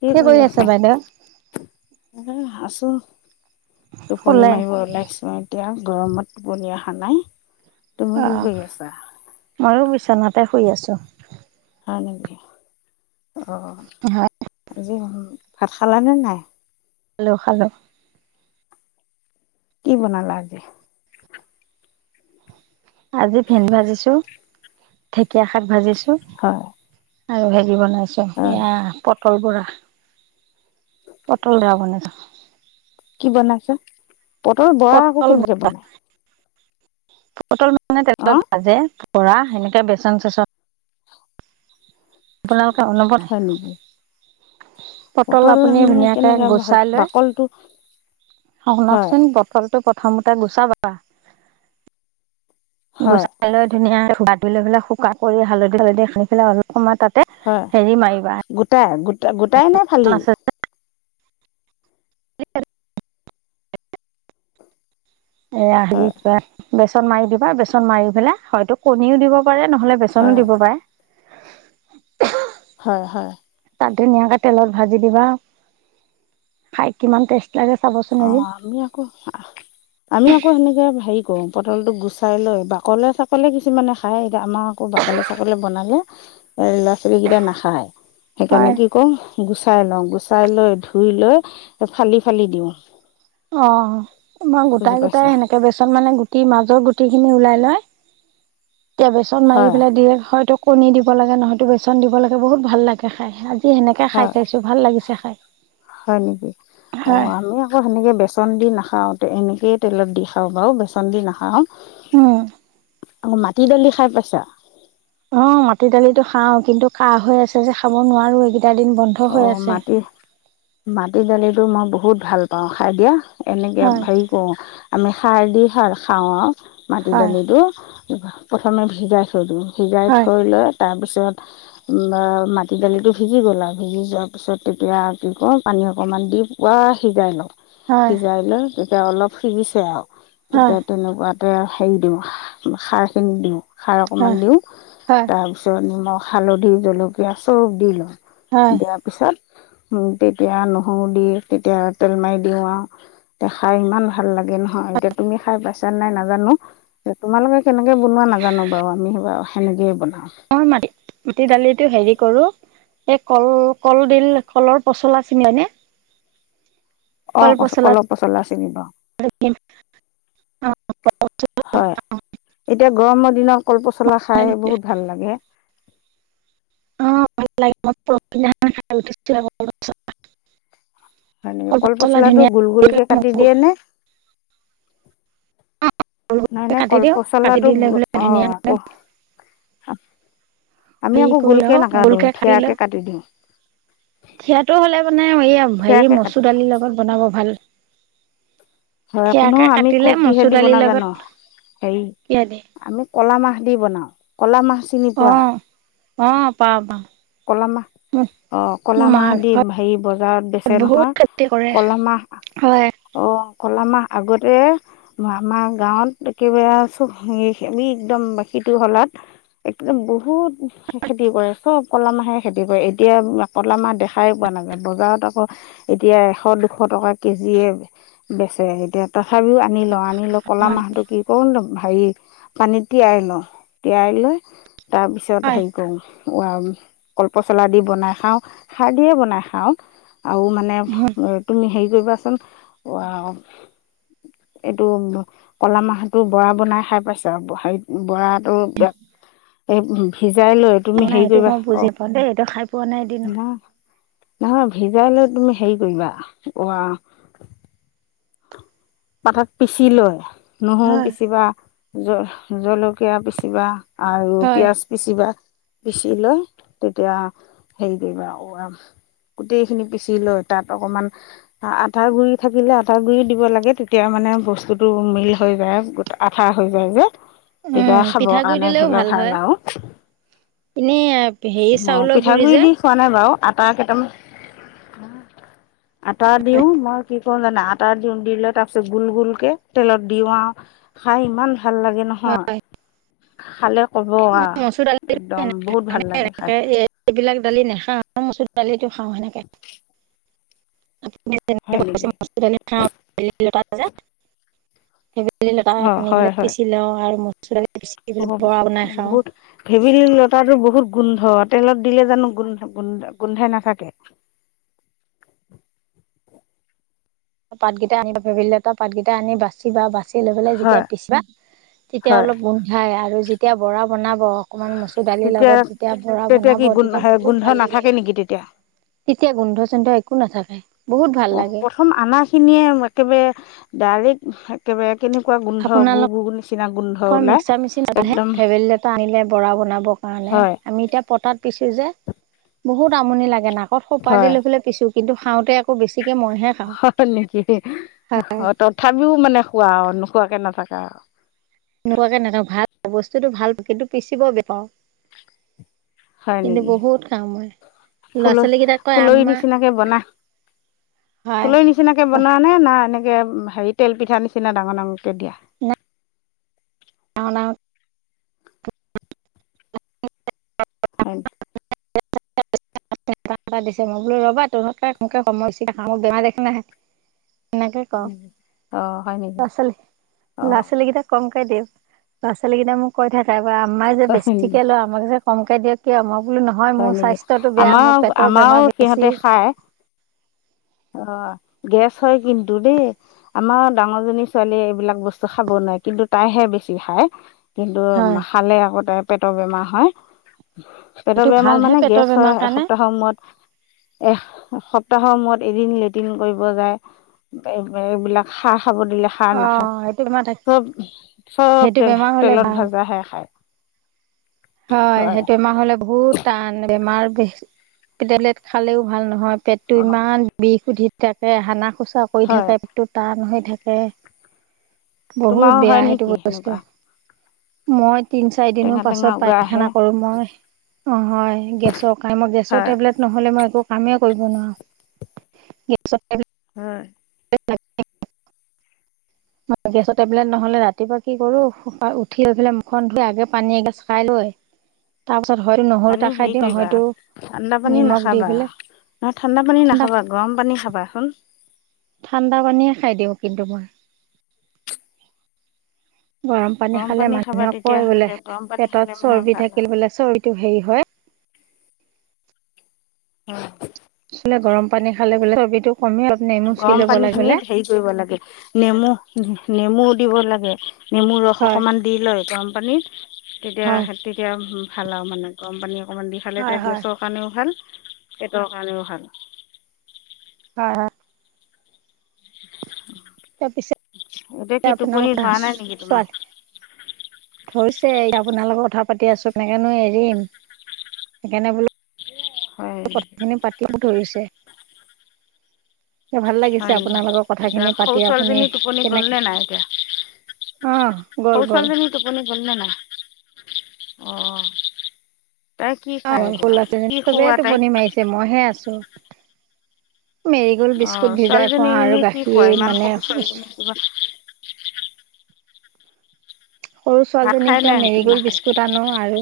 কি কৰি আছা? এনেই আছোঁ। টোপনি শুলে মাৰিব ওলাইছোঁ এতিয়া গৰমত টোপনি অহা নাই। তুমি কি অ', কৰি আছা? ময়ো বিচনাতে শুই আছোঁ। হয় নিকি অ' অ' হয়। আজি। নহল। ভাত খালা‌নে নাই? খালো খালো। কি বনালা আজি? আজি ভেন্দি ভাজিছোঁ, ঢেকীয়া শাক ভাজিছোঁ। হয়। আৰু হেৰি বনাইছোঁ হয় এয়া প পটল বৰা, পটল ৰা বনাইছো। কি বনাইছো, পটল বৰা আকৌ পটল কেনেকে বনাই? পটল মানে তেলত অ' ভাজে, পৰা সেনেকে বেচন চেচন আপোনালোকে হয় নেকি? অনবৰত পটল আপুনি আমি ধুনীয়াকে কেনেকে গুচাই লৈ বাকলটো শ হয় শুনকচোন পটলটো প্ৰথমতে গুচাবা হয় গুচাই লৈ ধুনায়া কৈ ধোই লৈ পেলাই শুকাই কৰি হালধি হালধি সানি পেলাই অলপ সময় তাতে হয়। হেৰি মাৰিবা গোটাই গোটা- গোটাই নে ফালি? এয়া হেৰি হয় কিবা বেচন মাৰি দিবা, বেচন মাৰি পেলাই হয়তো কণীও দিব পাৰে নহ'লে বেচ বেচনো হয় দিব পাৰে। হয় হয়। তাত ধুনীয়াকে তেলত ভাজি দিবা, খাই কিমান টেষ্ট লাগে চাব চো অঁ আমি আকৌ আমি আকৌ সেনেকে হেৰি কৰো, পটলটো গুচাই লৈ বাকলে চাকলে কিছুমানে খাই, এতিয়া আমা আকৌ বাকলিয়ে ছাকলিয়ে বনালে এ ল'ৰা ছোৱালী কেইটাই নাখায়। হয় সেইকাৰণে কি কৰো, গুচাই লওঁ গুচাই লৈ ধুই লৈ ফালি ফালি দিওঁ [inaudible] অঁ মই বুজি গোটাই গোটাই পাইছা বেচন মানে গুটি মাজৰ গুটি খিনি ওলাই লৈ তেতিয়া বেচন মাৰি হয় পেলাই দিয়ে হয় তোক কণী দিব লাগে, নহয়তো বেচন দিব লাগে, বহুত ভাল লাগে খাই। আজি সেনেকে খাই হয় চাইছো ভাল লাগিছে খাই। হয় নেকি? হয় অ' আমি আকৌ সেনেকে বেচ বেচন দি নাখাওঁ, তে এনেকেই তেলত দি বাৰু বেচন দি নাখাওঁ উম অঁ, মাটি দালি খাই পাইছা? উম মাটি দালিটো খাওঁ, কিন্তু কাঁহ হৈ আছে যে খাব নোৱাৰো এই অঁ মাটি, মাটি দালিতো মই বহুত ভাল পাওঁ খাই দিয়া এনেকে হয় হেৰি কৰোঁ, আমি সাৰ দি সাৰ খাওঁ আও মাটি হয় দালিটো। প্ৰথমে ভিজাই থৈ দিওঁ, ভিজাই হয় থৈ লৈ তাৰ পিছত মাটি দালিটো ভিজি গ'ল আও ভিজি যোৱাৰ পিছত তেতিয়া, কি কৰো পানী অকণমান দি পূৰা সিজাই লওঁ। হয় সিজাই লৈ তেতিয়া অলপ সিজিছে আও হয় তেতিয়া তেনেকুৱাতে হেৰি দিওঁ, খাৰ‌ খিনি দিওঁ। খাৰ হয় অকণমান দিওঁ। হয় তাৰপিছত নিমখ, হালধি, জলকীয়া চব দি লওঁ। হয়। দিয়াৰ পিছত, উম তেতিয়া নহৰু দি তেতিয়া তেল মাৰি দিওঁ আও। তিয়া খাই ইমান ভাল লাগে নহয়, এতিয়া তুমি খাই পাইছা নাই নাজানো। তে তোমালোকে কেনেকে বনোৱা নাজানো বাও আমি বাও সেনেকয়েই বনাওঁ। [unintelligible] মাটি দালিটো হেৰি কৰো এই কল কলদিল কলৰ পচলা চিনি হয়নে অ কচ কল পচলা চিনি পাওঁ [unintelligible] [unintelligible] হয় এতিয়া গৰমৰ দিনৰত কল পচলা খাই বহুত ভাল লাগে [unintelligible] হয় নেকি কল পচলা পচলাটো ধুনীয়া গোল গোলকে কাটি দিয়ে নে [inaudible] নহয় [unintelligible] নে কাটি কল দিওঁ কাটি পচলাটো দি লৈ পেলে অঁ ধুনীয়াকে আকৌ আমি আকৌ গোলকে নাকাতো গোলকে থিয়াকে কাটি দিওঁ থিয়টো হ'লে মানে এই হেৰি থিয়াকে কাটি মচুৰ দিওঁ দালি লগত বনাব ভাল হয় কোনো থিয়াকে আমি ক কাটিলে কিহে মচুৰ দিব দালিৰ বনাওঁ জান লগত হেৰি কিয় দিয়ে আমি কলা মাহ দি বনাও ক'লা মাহ চিনি অ পোৱা অ পাওঁ পাওঁ কলামাহ মোৰ অ কল মা মাহ দি ঘৰত হেৰি বজাৰত বেচে বহুত নহয় খেতি কৰে কলা মাহ হয় অহ কলা মাহ আগতে আমাৰ গাঁৱত একেবাৰে চব একদম বাকী টো হলাত একদম বহুত খেতি কৰে চব ক'লা মাহে খেতি কৰে এতিয়া ক'লা মাহ দেখাই পোৱা নাযায় বজাৰত আকৌ এতিয়া এশ দুশ টকা কেজিয়ে বেচে এতিয়া তথাপিও আনি লও আনি লও ক'লা হয় মাহটো কি কৰো সাৰি পানীত তিয়াই লও তিয়াই লৈ তাৰপিছত হয়। হেৰি কৰোঁ। [unintelligible] ক'লপচলা দি বনাই খাওঁ, খাৰ দিয়ে বনাই খাওঁ আও মানে তুমি হেৰি কৰিবা চোন ৱাও এইটো ক'লা মাহতো বৰা বনাই খাই পাইছ, হেৰিত বৰাট টো হেয় ভিজাই লৈ। তুমি নাই হেৰি এইটো কৰিবা মই বুজি অ', পাওঁ দেই এইটো খাই পোৱা নাই এদিনো। নাহ। নহয় ভিজাই লৈ তুমি হেৰি কৰিবা ৱাহ। পাতত পিচি লয় নহৰু হয় পিচিবা জ জলকীয়া পিচিবা। আৰু হয়। পিয়াঁজ। পিচিবা পিচি লৈ তেতিয়া হেৰি কৰিবা গোটেইখিনি পিচি লৈ তাত অকমান আঠাৰ গুৰি থাকিলে আটা গুৰি দিব লাগে তেত তিয়া মানে বস্তুটো মিল হৈ যায়, আঠা হৈ যায় যে। উম তেতিয়া খাব পিঠাগুৰি কাৰণে দিলেও ধৰিলোৱা হয় ভাল আও। এনেই হেৰি চাউলৰ গুৰি পিঠাগুড়ি যে দি খোৱা নাই বাৰু আটা কেইটামান, আটা দিওঁ মই কি কৰো জানা আটা দিওঁ দি লৈ তাৰ পিছত গোল গোলকে, তেলত দিও আও খাই ইমান ভাল লাগে ন। হয়। খালে ক'ব মই আও, মচুৰ দালি একদম বহুত ভাল মানে লাগে খাই। এনেকে এইবিলাক দালি নাখাওঁ মচুৰ দালিটো খাওঁ সেনেকে। [unintelligible] হয় নেকি ভেদেলি লতা অঁ আনি হয় পেলাই হয় পিচি লওঁ আৰু মচুৰ দালি পিচি পেল বৰা বনাই খাওঁ। ভেদেলী লতাটো বহুত গোন্ধ তেলত দিলে জানো গুণ, গুণ-গোন্ধাই নাথাকে। পাতকেইটা আনিবা, ভেদেইলতা পাতকেইটা আনি বাচিবা বাচি দি লগে লগে যেতিয়া হয় পিছিবা তেতিয়া হয় অলপ গোন্ধায় আৰু যেতিয়া ভৰা বনাব অকমান মচুৰ দালিৰ তেতিয়া লগত যেতিয়া ভৰা তেতিয়া বনাব কি গোন্ধ তেতিয়া বহুত গোন্ধ ভাল লাগে। নাথাকে নেকি তেতিয়া তেতিয়া গোন্ধ চুন্ধ একো নাথাকে, বহুত ভাল লাগে। হু, আমাৰখিনিয়ে একেবাৰে ডাইৰেক্ট একেবাৰে কেনেকুৱা গোন্ধ, গু আপোনালোকৰ গু নিচিনা গোন্ধ ওলাই একদম। টানিলে ভৰা বনাব কাৰণে, হয় আমি এতিয়া পতাত পিছো যে বহুত আমনি লাগে, নাকত সুপা দি হয় লৈ পে পিছো কিন্তু খাওঁতে আকৌ বেছিকে মইহে খাওঁ হয় নেকি? তথাপিও মানে খোৱা, নোখোৱ কে নাথাকা আৰু। নোখোৱাকে নাথা, ভাল বস্তুটো, ভাল কিন্তু পিচিব বেয়া পাওঁ। হয় কিন্তু নেকি বহুত খাওঁ মই। ল'ৰা ফুল ছোৱালী কেইটা কয় ফুলৰি আম্মা হয়। ফুলৰ নিচিনাকৈ বনোৱা নে না এনেকে হেৰি তেল পিঠা নিচিনা ডাঙৰ ডাঙৰকৈ দিয়া? না ডাঙৰ ডাঙৰ [inaudible] [unintelligible] এটা এটা দিছে মই বোলো ৰ'বা [unintelligible] এনেকে হয় কওঁ, নেকি অ হয় নেকি ল'ৰা ছোৱালী, অ ল'ৰা ছোৱালী কেইটাক কমকে দিওঁ, ল'ৰা ছোৱালী কেইটাই মোক কৈ থাকে কই আমাই যে হয় নেকি বেছিকে লয় মোক যে কমকে দিয় কিয়, মই বোলো নহয় হয় মোৰ নেকি স্বাস্থ্যটো বেয়া, আমাৰ মোৰ পেটৰ আমাৰো বেমাৰ বেছি। সিহঁতে খায় অ' গেছ হয় কিন্ত দেই। আমাৰো ডাঙৰজনী ছোৱালীয়ে এইবিলাক বস্তু খাব নোৱাৰে কিন্তু তাইহে বেছি খায়। কিন্তু হয় খালে আকৌ তাইৰ পেটৰ বেমাৰ হয়। পেটৰ এইটো বেমাৰ ভালহে মানে পেটৰ গেছ বেমাৰ হয় কাৰণে এসপ্তাহৰ মুৰত। এহ, সপ্তাহৰ মূৰত এদিন লেট্ৰিন কৰিব যায়। এ-এইবিলাক খা খাব দিলে খাৰ অ নাখায়, সেইটো বেমাৰ থাক চব চব সেইটো তেল বেমাৰ হলে তেলত ভাল ভাজা হেয়া খাই। হয় সেইটো বেমাৰ হ'লে বহুত টান বেমাৰ বি, টেবলেট খালেও ভাল নহয়, পেটটো অ', ইমান বিষ উঠি থাকে, হানা খোচা কৰি হয় থাকে, পেটটো টান হৈ থাকে। তোমাৰো বহুত হয় বেয়া সেইটো নেকি বস্তু, সেনেকুৱা মই তিন চাৰি টেঙা দিনৰ টেঙা পাছত পাই উগাৰহে আৰু মই, হয়, গেছৰ কাৰণে, মই গেছৰ হয় টেবলেট নহ'লে মই একো কামেই কৰিব নোৱাৰো, গেছৰ টেবলেট হয়। [unintelligible] গেছৰ টেবলেট নহলে ৰাতিপুৱা কি কৰোঁ শু পা উঠি লৈ মুখখন ধুই আগে পানী এগিলাচ খাই লৈ তাৰ পাছত হয়তো নহৰু এটা পানী খাই হেৰি দিওঁ কৰিবা, নহয়তো ঠাণ্ডা পানী নিমখ দি নাখাবা। পেলাই নহয় ঠাণ্ডা পানী নাখাবা, গৰম পানী খাবাচোন। ঠাণ্ডা পানীয়ে খাই দিওঁ কিন্তু মই। গৰম পানী খালে খাবা মানুহে কয় বোলে তেতিয়াহ'লে গৰম পানী খালে পেটত মানে চৰ্বি ভাল আৰু থাকিল বোলে চৰ্বিটো হেৰি হয় হয়। [unintelligible] গৰম পানী খালে বোলে চৰ্বিটো কমে, নেমু চেপি গৰম ল'ব পানী খিনিত লাগিলে হেৰি কৰিব লাগে, নেমু নেমু দিব লাগে নেমু ৰস হয় অকমান দি লৈ গৰম পানীত, এতিয়া হয় হে এতিয়া ভাল আৰু মানে, গৰম পানী অকণমান দি খালে হয় এতিয়া গেছ হয় কাৰণেও ভাল, পেটৰ কাৰণেও ভাল। হয়, হয়। তাৰপিছত, এতিয়া নে কি টোপনি আপোনালোকে ধৰা নাই নেকি তোমাৰ ছোৱালী হৈছে, আপোনাৰ লগত কথা পাতি আছোঁ, এনেকেনো এৰিম সেইকাৰণে বোলো হয় কথাখিনি পাতিব ধৰিছে এতিয়া ভাল হয় লাগিছে নেকি আপোনাৰ লগৰ এতিয়া কথাখিনি সৰু পাতি, আপুনি ছোৱালীজনী টোপনি গ'লনে কেনেকে নাই এতিয়া অ' গ'ল, সৰু গ'ল। ছোৱালীজনী টোপনি গ'ল নে নাই, অ', অ' অ' শুলা যে, চবেই খুওৱা তাইক? টোপনি মাৰিছে, মইহে আছোঁ মেৰিগল অ', বিস্কুট ভিজাই ছোৱালীজনী খোৱাও এনে আৰু কি খুৱাই গাখীৰ ইমান মানে সৰু [unintelligible] সৰু ভাত ছোৱালীজনীক, খাই এতিয়া নাই নেকি মেৰিগল নাখায়? বিস্কুট আনো, আৰু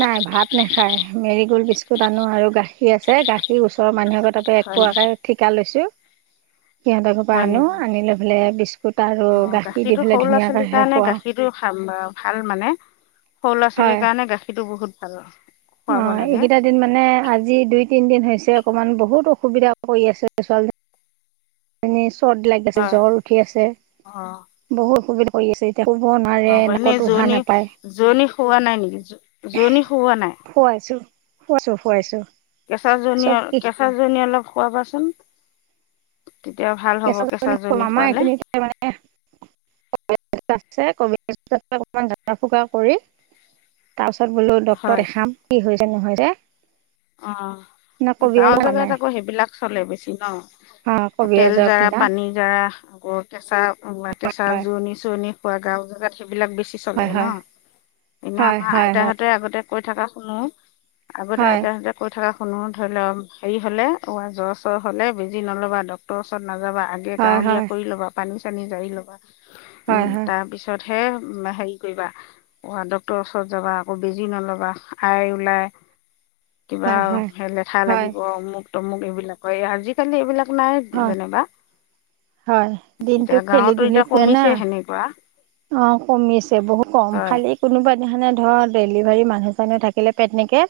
নাই ভাত নেখায়, মেৰিগল বিস্কুট আনো, আৰু গাখীৰ আছে, গাখীৰ ওচৰৰ মানুহ আগত তাপা হয় একপুৱাকে নেকি ঠিকা লৈছোঁ সিহঁতৰ ঘৰৰ পৰা হয় আনো, নেকি? আনি লৈ পেলাই বিস্কুট আৰু অ', গাখীৰ দি গাখীৰটো সৰু পেলাই ল'ৰা ধুনীয়াকে ছোৱালীৰ সেই কাৰণে খোৱাও। [unintelligible] ভাল মানে, সৰু ল'ৰা ছোৱালীৰ কাৰণে গাখীৰটো বহুত ভাল। খুৱাব অ' লাগে এইকেইটা দিন মানে, আজি দুই, তিন দিন হৈছে, অকমান বহুত অসুবিধা কৰি আছে, ছোৱালী মানে চৰ্দি লাগি আছে, হয় জ্বৰ উঠি আছে অ', বহুত অসুবিধা কৰি আছে, এতিয়া শুব নোৱাৰে হ'ব নাকত এনেই উশাহ জোৰনী, নাপায় জোৰনী খুওৱা নাই নেকি জোৰনী খুওৱা নাই? খুৱাইছোঁ, খুৱাইছোঁ, খুৱাইছোঁ কেঁচা জোৰণি চব কি কেঁচা জোৰনী অলপ খুৱাবাচোন, তেতিয়া ভাল হ'ব কেঁচা জোৰনী খুৱালে য়ে মানে [unintelligible] জৰা ফুকা কৰি তাৰপিছত বোলো ডক্তক হয় দেখাম, কি হৈছে নহৈছে। নে অ' কবিৰাজ গাঁওৰ জেগাত নাই আকৌ সেইবিলাক চলে বেছি অঁ ন' তেল কবিৰাজৰ জাৰা কিনাত তেল জাৰা [unintelligible] হয় জোৰোনি চোৰোনি খোৱা, গাঁও জেগাত সেইবিলাক বেছি চলে হয় হয় ন', এনে হয় আমাৰ হয় হয় আইতাহঁতে আগতে কৈ থকা শুনো আগতে হয় আইতাহঁতে কৈ থকা শুনো, ধৰি লও হেৰি হ'লে অ' আই জ্বৰ চৰ হলে বেজী নল'বা, ডক্তৰৰ ওচৰত নাযাবা আগে হয় গাঁৱলীয়া হয় কৰি ল'বা পানী চানী জাৰি ল'বা, হয় উ'ম হয় তাৰ পিছ ততহে তোমাৰ হেৰি কৰিবা ডক্তৰৰ ওচৰত যাবা আকৌ বেজি নলবা, আই ওলাই কিবা হয় হয় লেঠা হয় লাগিব, অমুক তমুক এইবিলাক হয়, আজিকালি এইবিলাক নাই হয় যেনিবা। হয় দিনটো এতিয়া খেলি গাঁৱতো ধুলি এতিয়া ফুৰে না। কমিছে সেনেকুৱা অ' কমিছে বহু কম, হয় খালি কোনোবা দিহানে ধৰ, ডেলিভাৰী মানুহ চানুহ থাকিলে পেটনেকে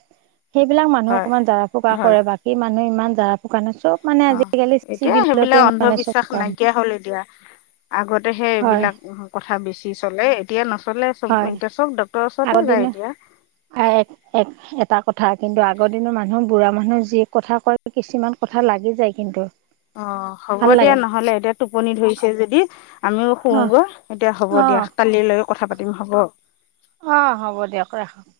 সেইবিলাক মানুহ হয় অকণমান জৰা ফুকা হয় কৰে, বাকী মানুহে ইমান জাৰা ফুকা নি চব মানে অ আজিকালি এতিয়া সেইবিলাক চিভিলতে মানে চব অন্ধবিশ্বাস কাম নাইকিয়া হ'ল এতিয়া, আগতে হয় সেইবিলাক কথা বেছি চলে, এতিয়া নচলে। চব হয় এতিয়া চব ডক্টৰৰ ওচৰতে আগৰ যায় দিনৰ এতিয়া। [unintelligible] এটা কথা কিন্তু আগৰ দিনৰ মানুহক বুঢ়া মানুহে যি কথা কয় কিছুমান কথা লাগি যায় কিন্তু। অ' হ'ব ভাল দিয়া লাগে নহ'লে, এতিয়া টোপনি ধৰিছে যদি। আমিও অ শুওঁগৈ, এতিয়া হ'ব অ দিয়া, কালিলৈ কথা পাতিম হ'ব। অ', হ'ব দিয়ক ৰাখক।